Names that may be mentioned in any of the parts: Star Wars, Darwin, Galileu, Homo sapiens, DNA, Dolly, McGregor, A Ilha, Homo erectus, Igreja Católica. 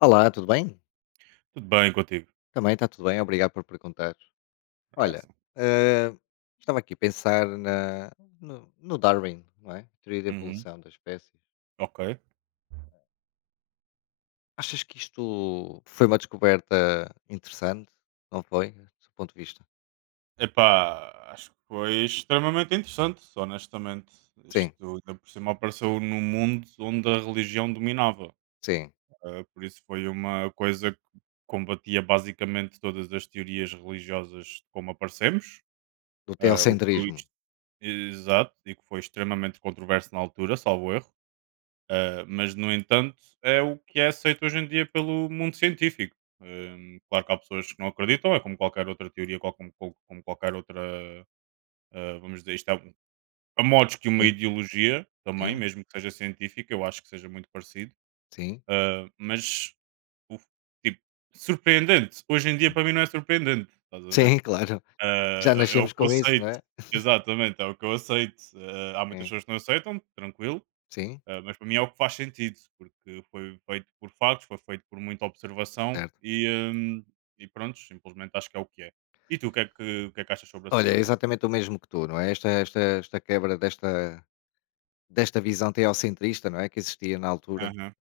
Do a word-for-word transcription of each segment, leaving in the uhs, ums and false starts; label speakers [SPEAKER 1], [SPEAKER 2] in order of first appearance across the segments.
[SPEAKER 1] Olá, tudo bem?
[SPEAKER 2] Tudo bem contigo?
[SPEAKER 1] Também está tudo bem, obrigado por perguntar. Olha,
[SPEAKER 2] Parece.
[SPEAKER 1] eh, estava aqui a pensar na, no, no Darwin, não é? A teoria da
[SPEAKER 2] Uhum.
[SPEAKER 1] evolução das espécies.
[SPEAKER 2] Ok.
[SPEAKER 1] Achas que isto foi uma descoberta interessante? Não foi? Do seu ponto de vista?
[SPEAKER 2] Epá, acho que foi extremamente interessante, honestamente.
[SPEAKER 1] Sim,
[SPEAKER 2] Isto ainda por cima apareceu num mundo onde a religião dominava.
[SPEAKER 1] sim.
[SPEAKER 2] Ah, por isso foi uma coisa que combatia basicamente todas as teorias religiosas como aparecemos.
[SPEAKER 1] Do
[SPEAKER 2] Ah, o que foi
[SPEAKER 1] teocentrismo.
[SPEAKER 2] ex- Exato, e que foi extremamente controverso na altura, salvo erro. Ah, mas, no entanto, é o que é aceito hoje em dia pelo mundo científico. Hum, claro que há pessoas que não acreditam, é como qualquer outra teoria, qual- como, como- como qualquer outra, ah, vamos dizer, isto é um- a modos que uma
[SPEAKER 1] Sim,
[SPEAKER 2] ideologia também,
[SPEAKER 1] sim,
[SPEAKER 2] mesmo que seja científica, eu acho que seja muito parecido.
[SPEAKER 1] sim.
[SPEAKER 2] Ah, mas, o- tipo, surpreendente. Hoje em dia,
[SPEAKER 1] Sim,
[SPEAKER 2] para mim, não é surpreendente, estás a ver?
[SPEAKER 1] sim, claro.
[SPEAKER 2] Ah,
[SPEAKER 1] Já
[SPEAKER 2] é o
[SPEAKER 1] nascemos
[SPEAKER 2] que eu
[SPEAKER 1] com isso, não
[SPEAKER 2] aceito.
[SPEAKER 1] é?
[SPEAKER 2] Exatamente, é o que eu aceito. Ah, há muitas
[SPEAKER 1] Sim,
[SPEAKER 2] pessoas que não aceitam, tranquilo.
[SPEAKER 1] sim,
[SPEAKER 2] Ah, mas para mim é o que faz sentido, porque foi feito por factos, foi feito por muita observação
[SPEAKER 1] certo.
[SPEAKER 2] e, hum, e pronto, simplesmente acho que é o que é. E tu, o que é que, o que, é que achas sobre essa
[SPEAKER 1] Olha, é
[SPEAKER 2] situação?
[SPEAKER 1] exatamente o mesmo que tu, não é? Esta, esta, esta quebra desta, desta visão teocentrista, não é? Que existia na altura.
[SPEAKER 2] Aham,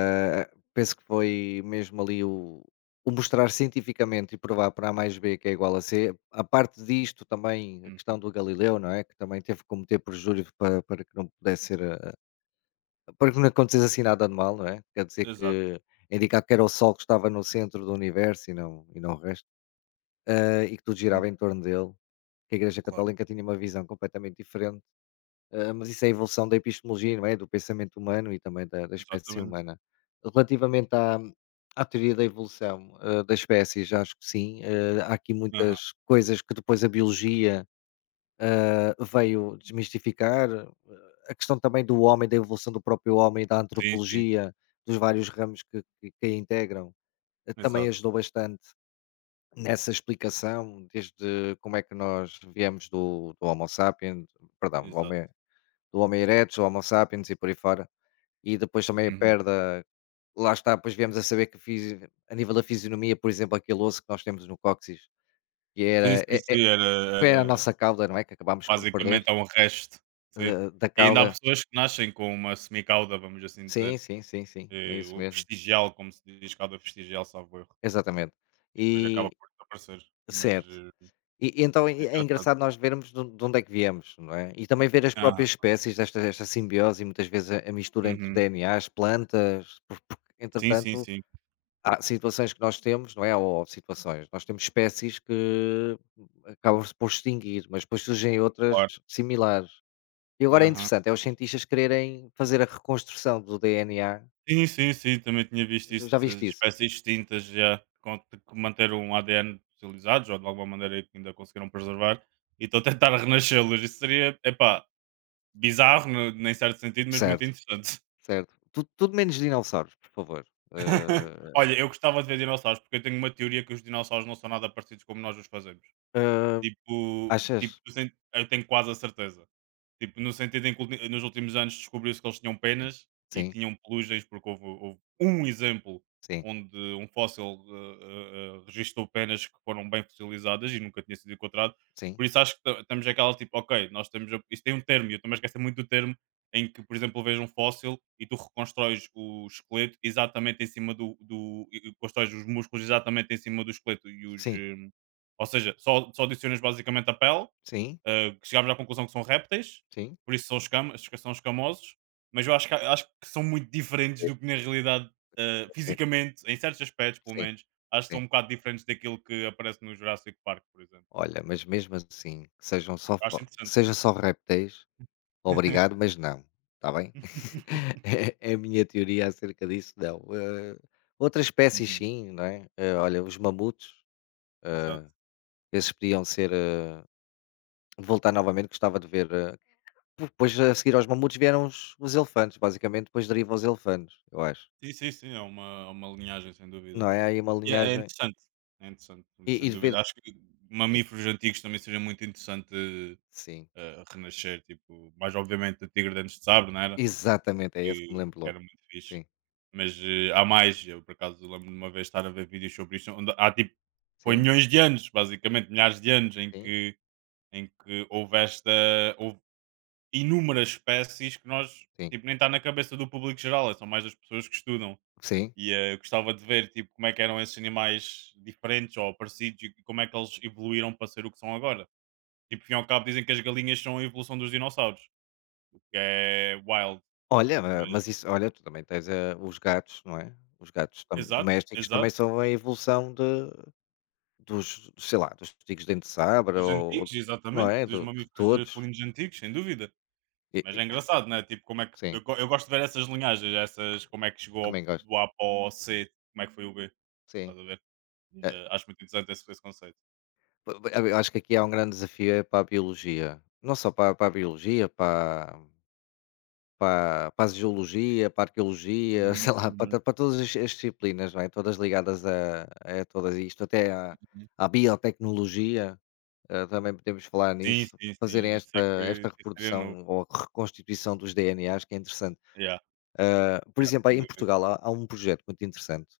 [SPEAKER 1] Ah, penso que foi mesmo ali o, o, mostrar cientificamente e provar para A mais B que é igual a C. A parte disto também, a
[SPEAKER 2] uhum.
[SPEAKER 1] questão do Galileu, não é? Que também teve que cometer prejuízo para, para, que não pudesse ser, eh, para que não acontecesse assim nada anormal, não é? Quer dizer
[SPEAKER 2] Exato.
[SPEAKER 1] que indicar que era o Sol que estava no centro do universo e não, e não o resto, eh, e que tudo
[SPEAKER 2] Hum.
[SPEAKER 1] girava em torno dele. Que a Igreja
[SPEAKER 2] Claro.
[SPEAKER 1] Católica tinha uma visão completamente diferente. Ah, mas isso é a evolução da epistemologia, não é? Do pensamento humano e também da, da, espécie
[SPEAKER 2] Exatamente.
[SPEAKER 1] humana. Relativamente à, à teoria da evolução, ah, das espécies, acho que sim. Ah, há aqui
[SPEAKER 2] Aham.
[SPEAKER 1] muitas coisas que depois a biologia ah, veio desmistificar. Ah, a questão também do homem, da evolução do próprio homem, da
[SPEAKER 2] Sim, sim.
[SPEAKER 1] antropologia, dos vários ramos que, que, que a integram, ah, também
[SPEAKER 2] Exato.
[SPEAKER 1] ajudou bastante nessa explicação, desde como é que nós viemos do, do Homo sapiens, perdão, do Homo
[SPEAKER 2] Exato.
[SPEAKER 1] do Homo erectus, o Homo sapiens e por aí fora. E depois também a
[SPEAKER 2] Uhum.
[SPEAKER 1] perda lá está, depois viemos a saber que fisi a nível da fisionomia, por exemplo, aquele osso que nós temos no cóccix, que era
[SPEAKER 2] Sim, sim,
[SPEAKER 1] é é
[SPEAKER 2] sim. Era,
[SPEAKER 1] foi a
[SPEAKER 2] era
[SPEAKER 1] nossa cauda, não é, que acabámos por perder,
[SPEAKER 2] basicamente é um resto. Sim.
[SPEAKER 1] eh, da
[SPEAKER 2] E ainda há
[SPEAKER 1] cauda.
[SPEAKER 2] pessoas que nascem com uma semicauda, vamos assim
[SPEAKER 1] Sim,
[SPEAKER 2] dizer.
[SPEAKER 1] sim, sim, sim, é
[SPEAKER 2] eh,
[SPEAKER 1] isso
[SPEAKER 2] O
[SPEAKER 1] mesmo,
[SPEAKER 2] vestigial, como se diz, cauda vestigial, salvo erro.
[SPEAKER 1] exatamente.
[SPEAKER 2] E depois acaba
[SPEAKER 1] E
[SPEAKER 2] por desaparecer, mas,
[SPEAKER 1] certo.
[SPEAKER 2] eh,
[SPEAKER 1] E e então é
[SPEAKER 2] é
[SPEAKER 1] é
[SPEAKER 2] engraçado.
[SPEAKER 1] engraçado nós vermos de onde de onde é que viemos, não é, e também ver as
[SPEAKER 2] Aham,
[SPEAKER 1] próprias espécies desta desta simbiose e muitas vezes a a mistura entre
[SPEAKER 2] uhum.
[SPEAKER 1] D N As, plantas, por porque
[SPEAKER 2] Sim, sim,
[SPEAKER 1] entretanto.
[SPEAKER 2] sim,
[SPEAKER 1] Há situações que nós temos, não é, ou situações, nós temos espécies que acabam-se por extinguir, mas depois surgem outras
[SPEAKER 2] claro.
[SPEAKER 1] similares. E agora é
[SPEAKER 2] Aham.
[SPEAKER 1] interessante, é os cientistas quererem fazer a reconstrução do D N A.
[SPEAKER 2] Sim, sim, sim, também tinha visto
[SPEAKER 1] Já
[SPEAKER 2] isso
[SPEAKER 1] já
[SPEAKER 2] de
[SPEAKER 1] viste isso?
[SPEAKER 2] espécies extintas já com que manteram o A D N fossilizados ou de alguma maneira que ainda conseguiram preservar e estão a tentar renascê-los. Isso seria, epá, bizarro no nem certo sentido, mas muito
[SPEAKER 1] Certo,
[SPEAKER 2] interessante.
[SPEAKER 1] certo. Tu- Tudo, menos dinossauros, por favor. Eh,
[SPEAKER 2] Olha, eu gostava de ver dinossauros, porque eu tenho uma teoria que os dinossauros não são nada parecidos como nós os fazemos.
[SPEAKER 1] eh,
[SPEAKER 2] Tipo tipo,
[SPEAKER 1] achas?
[SPEAKER 2] tu sente eu tenho quase a certeza. Tipo, no sentido em que ulti nos últimos anos descobriu-se que eles tinham
[SPEAKER 1] Sim,
[SPEAKER 2] penas e que
[SPEAKER 1] sim,
[SPEAKER 2] tinham pelugens, porque houve houve um exemplo
[SPEAKER 1] sim,
[SPEAKER 2] onde um fóssil, eh eh eh, registou penas que foram bem fossilizadas e nunca tinha sido encontrado.
[SPEAKER 1] sim,
[SPEAKER 2] Por isso acho que ta estamos aquela tipo: "Ok, nós estamos a". Isto tem um termo e eu também esqueço-me muito do termo, em que, por exemplo, vês um fóssil e tu reconstróis o esqueleto exatamente em cima do do e e constróis os músculos exatamente em cima do esqueleto e os,
[SPEAKER 1] sim,
[SPEAKER 2] eh ou seja, só, só adicionas basicamente a pele,
[SPEAKER 1] sim,
[SPEAKER 2] uh, que chegámos à conclusão que são répteis,
[SPEAKER 1] sim.
[SPEAKER 2] por isso são, escam são escamosos, mas eu acho que, acho que são muito diferentes
[SPEAKER 1] Eh,
[SPEAKER 2] do que na realidade, uh,
[SPEAKER 1] me-
[SPEAKER 2] fisicamente, em certos aspectos pelo
[SPEAKER 1] Sim,
[SPEAKER 2] menos, acho que são
[SPEAKER 1] sim.
[SPEAKER 2] um bocado diferentes daquilo que aparece no Jurassic Park, por exemplo.
[SPEAKER 1] Olha, mas mesmo assim, que sejam só, fo-
[SPEAKER 2] Acho
[SPEAKER 1] que
[SPEAKER 2] interessante.
[SPEAKER 1] sejam só répteis. Obrigado, mas não, está bem? É é a minha teoria acerca disso, não. Eh, outras espécies
[SPEAKER 2] Uhum.
[SPEAKER 1] sim, não é? Eh, olha, os mamutos,
[SPEAKER 2] Exato.
[SPEAKER 1] esses podiam ser, eh, voltar novamente, gostava de ver, eh, depois a seguir aos mamutos vieram os os elefantes, basicamente depois deriva os elefantes, eu acho.
[SPEAKER 2] Sim, sim, sim, é uma, é uma linhagem, sem dúvida.
[SPEAKER 1] Não é, há aí uma
[SPEAKER 2] E é, é
[SPEAKER 1] linhagem
[SPEAKER 2] interessante. É interessante,
[SPEAKER 1] e e
[SPEAKER 2] sem
[SPEAKER 1] de ver.
[SPEAKER 2] dúvida. Acho que
[SPEAKER 1] Sim,
[SPEAKER 2] mamíferos antigos também seria muito interessante
[SPEAKER 1] sim,
[SPEAKER 2] a renascer, tipo, mais obviamente o Tigre Dentes de Sabre, não era?
[SPEAKER 1] exatamente, é esse que me
[SPEAKER 2] Que,
[SPEAKER 1] lembro
[SPEAKER 2] que
[SPEAKER 1] logo.
[SPEAKER 2] era muito fixe.
[SPEAKER 1] Sim,
[SPEAKER 2] Mas eh, há mais, eu por acaso lembro-me de uma vez estar a ver vídeos sobre isto, onde há tipo, foi
[SPEAKER 1] sim,
[SPEAKER 2] milhões de anos, basicamente, milhares de anos em
[SPEAKER 1] sim,
[SPEAKER 2] que, em que houve esta, houve inúmeras espécies que nós,
[SPEAKER 1] sim,
[SPEAKER 2] tipo, nem está na cabeça do público geral, são mais das pessoas que estudam.
[SPEAKER 1] sim.
[SPEAKER 2] E eh, eu gostava de ver, tipo, como é que eram esses animais diferentes ou parecidos e como é que eles evoluíram para ser o que são agora. Tipo, fim ao cabo dizem que as galinhas são a evolução dos dinossauros. É wild,
[SPEAKER 1] Olha, ma
[SPEAKER 2] mas
[SPEAKER 1] mas isso olha, tu também tens, eh, os gatos, não é? Os gatos tam
[SPEAKER 2] exato,
[SPEAKER 1] domésticos também
[SPEAKER 2] exato,
[SPEAKER 1] são a evolução de dos, sei lá, dos tigres de dente de sabre
[SPEAKER 2] dos
[SPEAKER 1] ou ou
[SPEAKER 2] antigos,
[SPEAKER 1] não
[SPEAKER 2] exatamente,
[SPEAKER 1] é?
[SPEAKER 2] dos
[SPEAKER 1] Do de
[SPEAKER 2] mamíferos
[SPEAKER 1] todos.
[SPEAKER 2] felinos antigos, sem dúvida.
[SPEAKER 1] E
[SPEAKER 2] Mas
[SPEAKER 1] e
[SPEAKER 2] é engraçado, né? Tipo, como é que eu,
[SPEAKER 1] sim,
[SPEAKER 2] go- eu gosto de ver essas linhagens, essas, como é que chegou ao-
[SPEAKER 1] também gosto,
[SPEAKER 2] do A para o C, como é que foi o B,
[SPEAKER 1] sim.
[SPEAKER 2] estás a ver?
[SPEAKER 1] Eh,
[SPEAKER 2] Eh, acho muito interessante esse, esse conceito.
[SPEAKER 1] pa pa eu acho que aqui há um grande desafio é para a biologia. Não só para para a biologia, para para para a zoologia, para a arqueologia,
[SPEAKER 2] Uhum,
[SPEAKER 1] sei lá,
[SPEAKER 2] uhum,
[SPEAKER 1] para para todas as as disciplinas, não é? Todas ligadas a a todas isto, até à
[SPEAKER 2] uhum.
[SPEAKER 1] à biotecnologia. eh, também podemos falar
[SPEAKER 2] Sim,
[SPEAKER 1] nisso,
[SPEAKER 2] sim, sim,
[SPEAKER 1] fazerem
[SPEAKER 2] isso
[SPEAKER 1] esta,
[SPEAKER 2] é que
[SPEAKER 1] esta
[SPEAKER 2] isso seria novo.
[SPEAKER 1] reprodução ou reconstituição dos D N As, que é interessante.
[SPEAKER 2] Yeah,
[SPEAKER 1] Eh, Por
[SPEAKER 2] yeah,
[SPEAKER 1] exemplo, aí
[SPEAKER 2] sem
[SPEAKER 1] em
[SPEAKER 2] dúvida.
[SPEAKER 1] Portugal há, há um projeto muito interessante,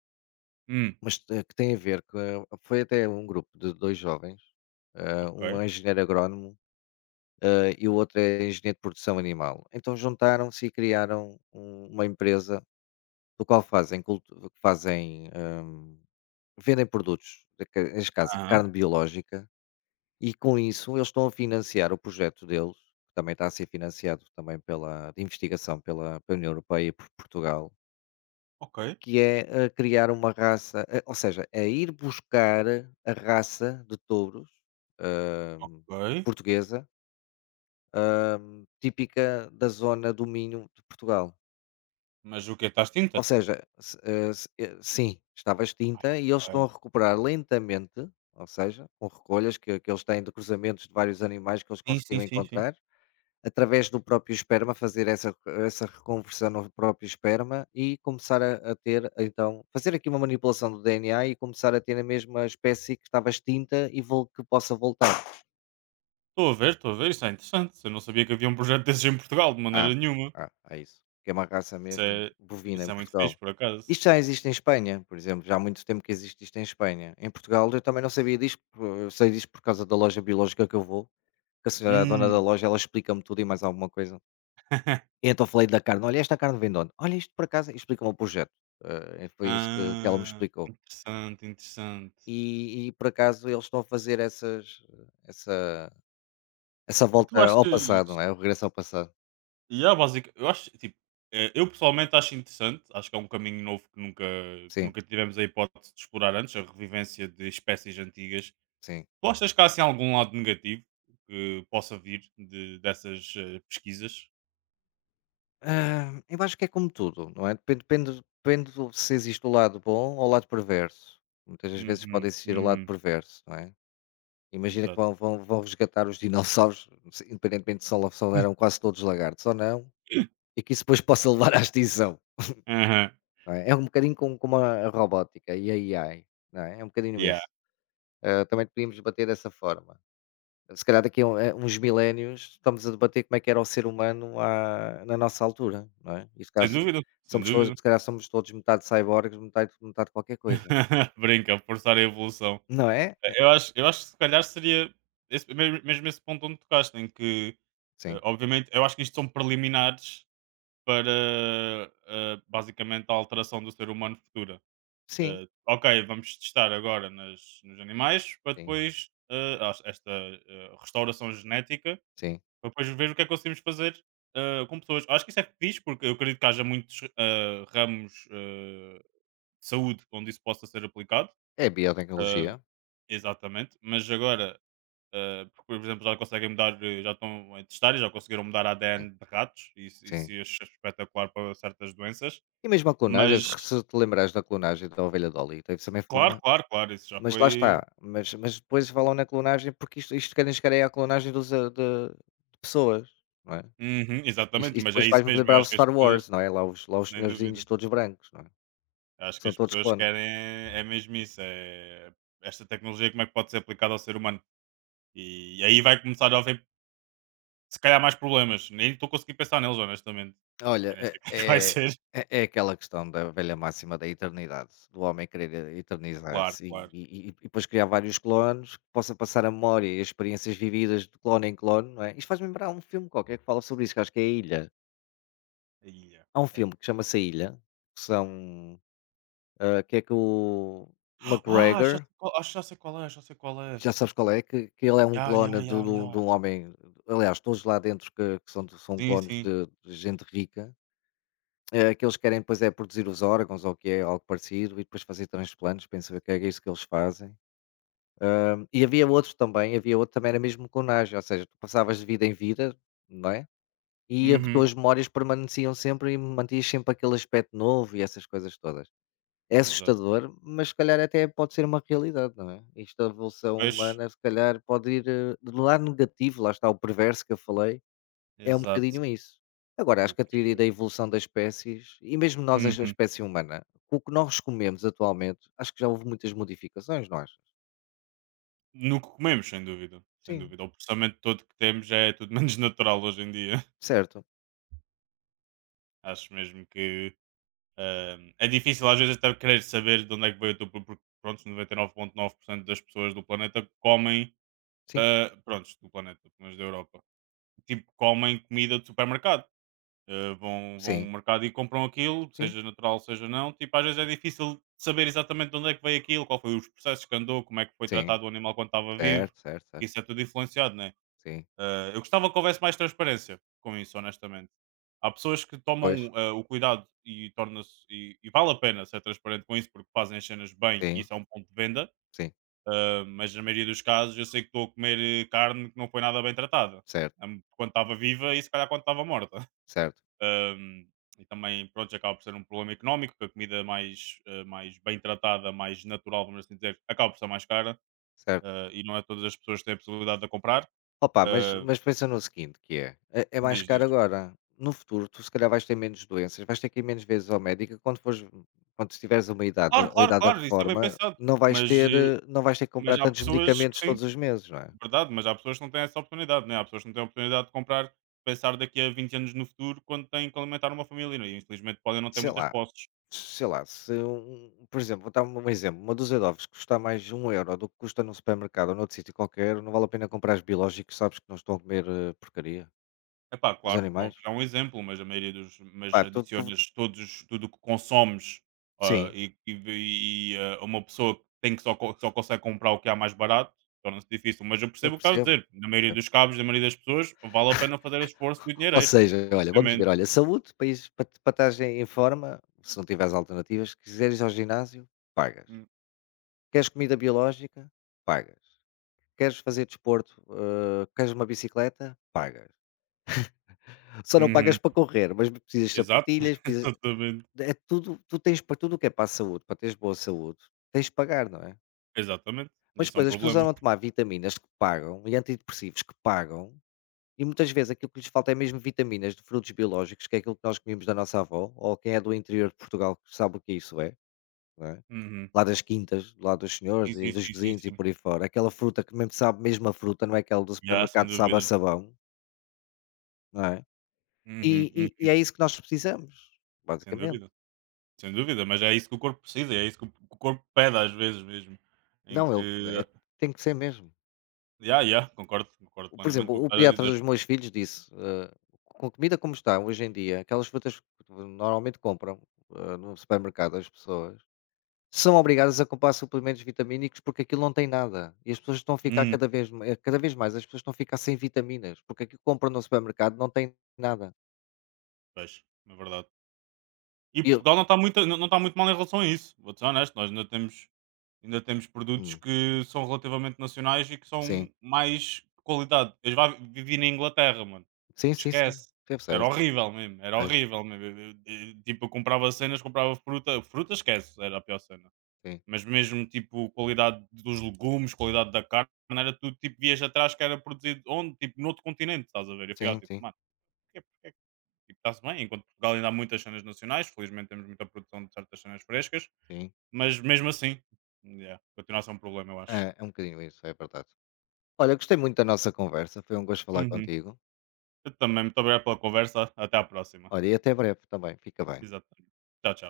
[SPEAKER 2] Hum,
[SPEAKER 1] mas eh, que tem a ver com. ah, Foi até um grupo de dois jovens, eh,
[SPEAKER 2] ok,
[SPEAKER 1] um é engenheiro agrónomo, eh, e o outro é engenheiro de produção animal. Então juntaram-se e criaram um- uma empresa do qual fazem, cultu- fazem, eh, vendem produtos, da ca- neste caso,
[SPEAKER 2] aham,
[SPEAKER 1] carne biológica. E com isso eles estão a financiar o projeto deles, que também está a ser financiado também pela de investigação pela pela União Europeia e por Portugal,
[SPEAKER 2] ok,
[SPEAKER 1] que é a criar uma raça, eh, ou seja, é ir buscar a raça de touros, hum,
[SPEAKER 2] ok.
[SPEAKER 1] portuguesa, hum, típica da zona do Minho de Portugal.
[SPEAKER 2] Mas o que? Estás tinta?
[SPEAKER 1] Ou seja, se eh, se eh, sim, estava extinta e eles estão a
[SPEAKER 2] Ok.
[SPEAKER 1] recuperar lentamente, ou seja, com recolhas que que eles têm de cruzamentos de vários animais que eles
[SPEAKER 2] Sim, sim,
[SPEAKER 1] conseguiram
[SPEAKER 2] sim, sim.
[SPEAKER 1] encontrar. Através do próprio esperma, fazer essa essa reconversão no próprio esperma e começar a a ter então fazer aqui uma manipulação do D N A e começar a ter a mesma espécie que estava extinta e vol que possa voltar.
[SPEAKER 2] Estou a ver, estou a ver, isso é interessante. Eu não sabia que havia um projeto desses em Portugal, de maneira
[SPEAKER 1] Ah,
[SPEAKER 2] nenhuma.
[SPEAKER 1] ah, é isso. Que é uma raça
[SPEAKER 2] Isso
[SPEAKER 1] mesmo
[SPEAKER 2] é,
[SPEAKER 1] bovina em
[SPEAKER 2] isso é muito fixe,
[SPEAKER 1] Portugal.
[SPEAKER 2] por acaso.
[SPEAKER 1] Isto já existe em Espanha, por exemplo, já há muito tempo que existe isto em Espanha. Em Portugal eu também não sabia disto, por- eu sei disto por causa da loja biológica que eu vou, que a senhora, a dona da
[SPEAKER 2] Hum.
[SPEAKER 1] loja, ela explica-me tudo e mais alguma coisa. E então falei da carne: "Olha, esta carne vem de onde?". "Olha, isto por acaso" e explica-me o projeto. Eh, e foi isso que que ela me
[SPEAKER 2] Ah,
[SPEAKER 1] explicou.
[SPEAKER 2] interessante, interessante.
[SPEAKER 1] E e por acaso eles estão a fazer essas essa essa
[SPEAKER 2] E tu
[SPEAKER 1] volta ao
[SPEAKER 2] achas.
[SPEAKER 1] passado, não é, o regresso ao passado.
[SPEAKER 2] Yeah, basic, eu acho, tipo, eh, eu pessoalmente acho interessante, acho que é um caminho novo que nunca, que
[SPEAKER 1] Sim,
[SPEAKER 2] nunca tivemos a hipótese de explorar antes, a revivência de espécies antigas.
[SPEAKER 1] sim.
[SPEAKER 2] Tu achas que há assim algum lado negativo que possa vir de, dessas eh, pesquisas?
[SPEAKER 1] Ah, eu acho que é como tudo, não é? Depende depende depende do se existe o lado bom ou o lado perverso. Muitas das vezes pode
[SPEAKER 2] Uhum,
[SPEAKER 1] existir o lado
[SPEAKER 2] uhum,
[SPEAKER 1] perverso, não é? Imagina que
[SPEAKER 2] exato.
[SPEAKER 1] vão vão vão resgatar os dinossauros, se independentemente se eram quase todos lagartos ou não, e que isso depois possa levar à extinção.
[SPEAKER 2] Aham.
[SPEAKER 1] Não é? É um bocadinho como como a a robótica e a AI, não é? É um bocadinho
[SPEAKER 2] Yeah,
[SPEAKER 1] isso. Ah, também podíamos debater dessa forma. Se calhar daqui a um a uns milénios estamos a debater como é que era o ser humano à na nossa altura, não é? E se calhar
[SPEAKER 2] sem
[SPEAKER 1] so
[SPEAKER 2] dúvida, sem
[SPEAKER 1] somos todos
[SPEAKER 2] dúvida.
[SPEAKER 1] se calhar somos todos metade ciborgues, metade metade qualquer coisa,
[SPEAKER 2] Brinca, forçar a evolução.
[SPEAKER 1] não é?
[SPEAKER 2] Eh, eu acho eu acho que se calhar seria esse me mesmo esse ponto onde tocaste, em que,
[SPEAKER 1] Sim,
[SPEAKER 2] eh, obviamente eu acho que isto são preliminares para, eh, basicamente a alteração do ser humano futura.
[SPEAKER 1] sim,
[SPEAKER 2] Eh, ok, vamos testar agora nas nos animais para
[SPEAKER 1] sim,
[SPEAKER 2] depois, eh, as esta, eh, restauração genética,
[SPEAKER 1] sim.
[SPEAKER 2] para depois ver o que é que conseguimos fazer, eh, com pessoas. Acho que isso é fixe, porque eu acredito que haja muitos, eh, ramos, eh saúde onde isso possa ser aplicado,
[SPEAKER 1] É
[SPEAKER 2] ah,
[SPEAKER 1] biotecnologia,
[SPEAKER 2] exatamente, mas agora, ah, porque, por exemplo, já conseguem mudar, eh, já estão a testar e já conseguiram mudar a
[SPEAKER 1] sim,
[SPEAKER 2] ADN de ratos, e isso, isso
[SPEAKER 1] sim.
[SPEAKER 2] é espetacular para certas doenças,
[SPEAKER 1] E mesmo a clonagem, se
[SPEAKER 2] mas
[SPEAKER 1] se te lembrares da clonagem da ovelha Dolly, teve também foi
[SPEAKER 2] claro,
[SPEAKER 1] uma.
[SPEAKER 2] claro, claro, isso já
[SPEAKER 1] Mas lá está,
[SPEAKER 2] foi.
[SPEAKER 1] mas mas depois falam na clonagem porque isto isto querem chegar aí à clonagem dos a de de pessoas, não é?
[SPEAKER 2] Uhum,
[SPEAKER 1] Isto
[SPEAKER 2] exatamente,
[SPEAKER 1] isto
[SPEAKER 2] mas é
[SPEAKER 1] depois
[SPEAKER 2] isso
[SPEAKER 1] faz-me
[SPEAKER 2] mesmo, eu
[SPEAKER 1] lembrar o
[SPEAKER 2] acho que as
[SPEAKER 1] Star
[SPEAKER 2] pessoas,
[SPEAKER 1] Wars, não é? Lá os lá os
[SPEAKER 2] nem dúvida,
[SPEAKER 1] senhorzinhos todos brancos, não é?
[SPEAKER 2] acho que
[SPEAKER 1] São
[SPEAKER 2] as
[SPEAKER 1] todos
[SPEAKER 2] pessoas
[SPEAKER 1] clones.
[SPEAKER 2] querem, é mesmo isso, é esta tecnologia como é que pode ser aplicada ao ser humano. E aí vai começar a haver. Se calhar mais problemas, nem estou conseguindo pensar neles honestamente.
[SPEAKER 1] Olha,
[SPEAKER 2] Eu nem
[SPEAKER 1] é
[SPEAKER 2] sei como é que vai
[SPEAKER 1] é
[SPEAKER 2] ser.
[SPEAKER 1] é é aquela questão da velha máxima da eternidade, do homem querer
[SPEAKER 2] Claro,
[SPEAKER 1] eternizar-se e
[SPEAKER 2] claro.
[SPEAKER 1] e e e depois criar vários clones que possa passar a memória e as experiências vividas de clone em clone, não é? Isto faz-me lembrar um filme qualquer que fala sobre isso, que acho que é a Ilha.
[SPEAKER 2] Aí é,
[SPEAKER 1] Há um
[SPEAKER 2] ok.
[SPEAKER 1] filme que chama-se A Ilha, que são ah, que é com o
[SPEAKER 2] Ah, já
[SPEAKER 1] McGregor,
[SPEAKER 2] sei qual, acho que já sei qual é, já sei qual é.
[SPEAKER 1] já sabes qual é, que, que ele é um
[SPEAKER 2] Ya, ya,
[SPEAKER 1] clone de,
[SPEAKER 2] ya,
[SPEAKER 1] um de
[SPEAKER 2] ya.
[SPEAKER 1] um homem, aliás, todos lá dentro que, que são, são
[SPEAKER 2] Sim,
[SPEAKER 1] clones
[SPEAKER 2] sim.
[SPEAKER 1] de, de gente rica, eh, que eles querem depois é produzir os órgãos ou o que é algo parecido e depois fazer transplantes, penso que é isso que eles fazem. E havia outros também, havia outro também, era mesmo clonagem, ou seja, tu passavas de vida em vida, não é? E as
[SPEAKER 2] Uhum.
[SPEAKER 1] tuas memórias permaneciam sempre e mantias sempre aquele aspecto novo e essas coisas todas. É
[SPEAKER 2] Exato.
[SPEAKER 1] assustador, mas se calhar até pode ser uma realidade, não é? Esta evolução
[SPEAKER 2] Pois,
[SPEAKER 1] humana se calhar pode ir, eh, do lado negativo, lá está o perverso que eu falei, é um
[SPEAKER 2] exato.
[SPEAKER 1] bocadinho isso. Agora acho
[SPEAKER 2] Porque
[SPEAKER 1] que a teoria da evolução das espécies e mesmo nós, as a
[SPEAKER 2] uhum.
[SPEAKER 1] espécie humana, com o que nós comemos atualmente, acho que já houve muitas modificações, não achas?
[SPEAKER 2] No que comemos, sem dúvida, sem
[SPEAKER 1] Sim,
[SPEAKER 2] dúvida. O processamento todo que temos já é tudo menos natural hoje em dia.
[SPEAKER 1] certo.
[SPEAKER 2] Acho mesmo que, hã, é difícil às vezes até querer saber de onde é que veio o teu pro porque pronto, noventa e nove vírgula nove por cento das pessoas do planeta comem.
[SPEAKER 1] Sim,
[SPEAKER 2] Uh, prontos, do planeta, mas da Europa. Tipo, comem comida de supermercado. Uh, vão, vão ao
[SPEAKER 1] sim,
[SPEAKER 2] mercado e compram aquilo,
[SPEAKER 1] sim,
[SPEAKER 2] seja natural, seja não. Tipo, às vezes é difícil saber exatamente de onde é que veio aquilo, qual foi os processos que andou, como é que foi
[SPEAKER 1] sim,
[SPEAKER 2] tratado o animal quando estava vivo.
[SPEAKER 1] certo, certo, certo,
[SPEAKER 2] Isso é tudo influenciado, né?
[SPEAKER 1] sim,
[SPEAKER 2] Uh, eu gostava que houvesse mais transparência com isso, honestamente. Há pessoas que tomam
[SPEAKER 1] pois,
[SPEAKER 2] uh, o cuidado e torna-se. E, e vale a pena ser transparente com isso porque fazem as cenas bem e
[SPEAKER 1] sim,
[SPEAKER 2] isso é um ponto de venda,
[SPEAKER 1] sim,
[SPEAKER 2] ah, mas na maioria dos casos eu sei que estou a comer eh, carne que não foi nada bem tratada.
[SPEAKER 1] certo,
[SPEAKER 2] Am- Quando estava viva e se calhar quando estava morta.
[SPEAKER 1] certo,
[SPEAKER 2] Ahm, e também, pronto, acaba por ser um problema económico, que a comida mais, eh, mais bem tratada, mais natural, vamos assim dizer, acaba por ser mais cara,
[SPEAKER 1] certo.
[SPEAKER 2] ah, e não é todas as pessoas que têm a possibilidade de a comprar.
[SPEAKER 1] Opa, mas
[SPEAKER 2] Ah,
[SPEAKER 1] mas pensa no seguinte, que é, é é mais
[SPEAKER 2] Diz,
[SPEAKER 1] caro
[SPEAKER 2] diz.
[SPEAKER 1] agora. No futuro, tu se calhar vais ter menos doenças, vais ter que ir menos vezes ao médico e quando fores quando tiveres uma idade
[SPEAKER 2] Claro,
[SPEAKER 1] a
[SPEAKER 2] claro,
[SPEAKER 1] idade da
[SPEAKER 2] claro, isso é bem
[SPEAKER 1] reforma,
[SPEAKER 2] pensado.
[SPEAKER 1] não vais
[SPEAKER 2] Mas,
[SPEAKER 1] ter
[SPEAKER 2] eh,
[SPEAKER 1] eh, não vais ter que
[SPEAKER 2] mas
[SPEAKER 1] comprar
[SPEAKER 2] há
[SPEAKER 1] tantos
[SPEAKER 2] pessoas que
[SPEAKER 1] medicamentos
[SPEAKER 2] sim.
[SPEAKER 1] todos os meses, não é?
[SPEAKER 2] Verdade, mas há pessoas que não têm essa oportunidade, né? Há pessoas que não têm a oportunidade de comprar, pensar daqui a vinte anos no futuro, quando têm que alimentar uma família, né? E infelizmente podem não ter
[SPEAKER 1] Sei
[SPEAKER 2] muitas
[SPEAKER 1] lá,
[SPEAKER 2] posses.
[SPEAKER 1] sei lá, se um um, por exemplo, vou dar um exemplo, uma dúzia de ovos custar mais um euro do que custa num supermercado ou noutro sítio qualquer, não vale a pena comprar os biológicos, sabes que não estão a comer, eh, porcaria,
[SPEAKER 2] É pá,
[SPEAKER 1] os
[SPEAKER 2] claro,
[SPEAKER 1] animais.
[SPEAKER 2] óbvio, é um exemplo, mas a maioria dos. Mas
[SPEAKER 1] Pá, tu tu
[SPEAKER 2] adicionas todos, os- tudo o que consomes, ah,
[SPEAKER 1] sim,
[SPEAKER 2] e, e, e, ah, uma pessoa que tem que só, co- que só consegue comprar o que há mais barato, torna-se difícil. Mas eu percebo o que estás a dizer. Na
[SPEAKER 1] eu
[SPEAKER 2] maioria
[SPEAKER 1] percebo.
[SPEAKER 2] dos cabos, na maioria das pessoas, vale a pena fazer esforço e o dinheiro
[SPEAKER 1] Ou
[SPEAKER 2] extra,
[SPEAKER 1] seja, olha, vamos
[SPEAKER 2] obviamente.
[SPEAKER 1] ver, olha, saúde, país para para estares em em forma, se não tiveres alternativas, quiseres ir ao ginásio, pagas.
[SPEAKER 2] Hum.
[SPEAKER 1] Queres comida biológica? Pagas. Queres fazer desporto, hã, queres uma bicicleta? Pagas. Só não pagas
[SPEAKER 2] Uhum.
[SPEAKER 1] para correr, mas precisas de
[SPEAKER 2] Exato,
[SPEAKER 1] sapatilhas, precisas
[SPEAKER 2] exatamente.
[SPEAKER 1] é tudo, tu tens para tudo o que é para a saúde, para teres boa saúde, tens de pagar, não é?
[SPEAKER 2] Exatamente.
[SPEAKER 1] Mas
[SPEAKER 2] Isso é um
[SPEAKER 1] depois as pessoas
[SPEAKER 2] problema.
[SPEAKER 1] andam a tomar vitaminas que pagam e antidepressivos que pagam. E muitas vezes aquilo que lhes falta é mesmo vitaminas de frutos biológicos, que é aquilo que nós comíamos da nossa avó, ou quem é do interior de Portugal que sabe o que isso é, não é?
[SPEAKER 2] Uhum.
[SPEAKER 1] Lá das quintas, lá dos senhores
[SPEAKER 2] Sim,
[SPEAKER 1] e
[SPEAKER 2] sim,
[SPEAKER 1] dos
[SPEAKER 2] sim, sim,
[SPEAKER 1] vizinhos e
[SPEAKER 2] sim.
[SPEAKER 1] por aí fora. Aquela fruta que mesmo sabe mesmo a fruta, não é aquela do
[SPEAKER 2] Já,
[SPEAKER 1] supermercado
[SPEAKER 2] sem
[SPEAKER 1] que sabe a
[SPEAKER 2] dúvida.
[SPEAKER 1] sabão, não é?
[SPEAKER 2] Uhum,
[SPEAKER 1] E, e, e
[SPEAKER 2] uhum.
[SPEAKER 1] é isso que nós precisamos,
[SPEAKER 2] Sem
[SPEAKER 1] basicamente.
[SPEAKER 2] dúvida, sem dúvida, mas é isso que o corpo precisa, é isso que o que o corpo pede às vezes mesmo. Em
[SPEAKER 1] Não, ele
[SPEAKER 2] que
[SPEAKER 1] é- tem que ser mesmo.
[SPEAKER 2] já, já, concordo, concordo
[SPEAKER 1] O- Por
[SPEAKER 2] plenamente com o
[SPEAKER 1] exemplo,
[SPEAKER 2] que
[SPEAKER 1] o
[SPEAKER 2] estás a
[SPEAKER 1] pediatra
[SPEAKER 2] dizer.
[SPEAKER 1] dos meus filhos disse, eh, com a comida como está hoje em dia, aquelas frutas que normalmente compram, eh, no supermercado, as pessoas são obrigadas a comprar suplementos vitamínicos porque aquilo não tem nada e as pessoas estão a ficar
[SPEAKER 2] Hum,
[SPEAKER 1] cada vez ma eh, cada vez mais as pessoas estão a ficar sem vitaminas, porque aquilo que compram no supermercado não tem nada.
[SPEAKER 2] pois, é verdade. E
[SPEAKER 1] E eu
[SPEAKER 2] Portugal não está muito, não, não está muito mal em relação a isso, vou-te ser honesto, nós ainda temos. Ainda temos produtos
[SPEAKER 1] hum,
[SPEAKER 2] que são relativamente nacionais e que são
[SPEAKER 1] sim,
[SPEAKER 2] mais qualidade. Eu já vivi na Inglaterra, mano.
[SPEAKER 1] sim, sim, sim,
[SPEAKER 2] Esquece.
[SPEAKER 1] eu sei,
[SPEAKER 2] Era
[SPEAKER 1] eu sei,
[SPEAKER 2] horrível mesmo, era horrível mesmo. Eu- eu- eu- tipo, eu comprava cenas, comprava fruta. Fruta, esquece, era a pior cena. Mas mesmo, tipo, qualidade dos legumes, qualidade da carne, era tudo, tipo, vias atrás que era produzido onde? Tipo, noutro continente, estás a ver? E eu ficava,
[SPEAKER 1] sim, sim,
[SPEAKER 2] tipo,
[SPEAKER 1] sim,
[SPEAKER 2] mano, é que tipo, está-se bem. Enquanto Portugal ainda há muitas cenas nacionais, felizmente temos muita produção de certas cenas frescas,
[SPEAKER 1] sim.
[SPEAKER 2] mas mesmo assim, yeah, continua a ser um problema, eu acho.
[SPEAKER 1] É, é um bocadinho isso, é verdade. Olha, gostei muito da nossa conversa, foi um gosto falar
[SPEAKER 2] Uhum.
[SPEAKER 1] contigo.
[SPEAKER 2] Eu também. Muito obrigado pela conversa. Até à próxima.
[SPEAKER 1] Olha, e até breve também, fica bem.
[SPEAKER 2] Exatamente. Tchau, tchau.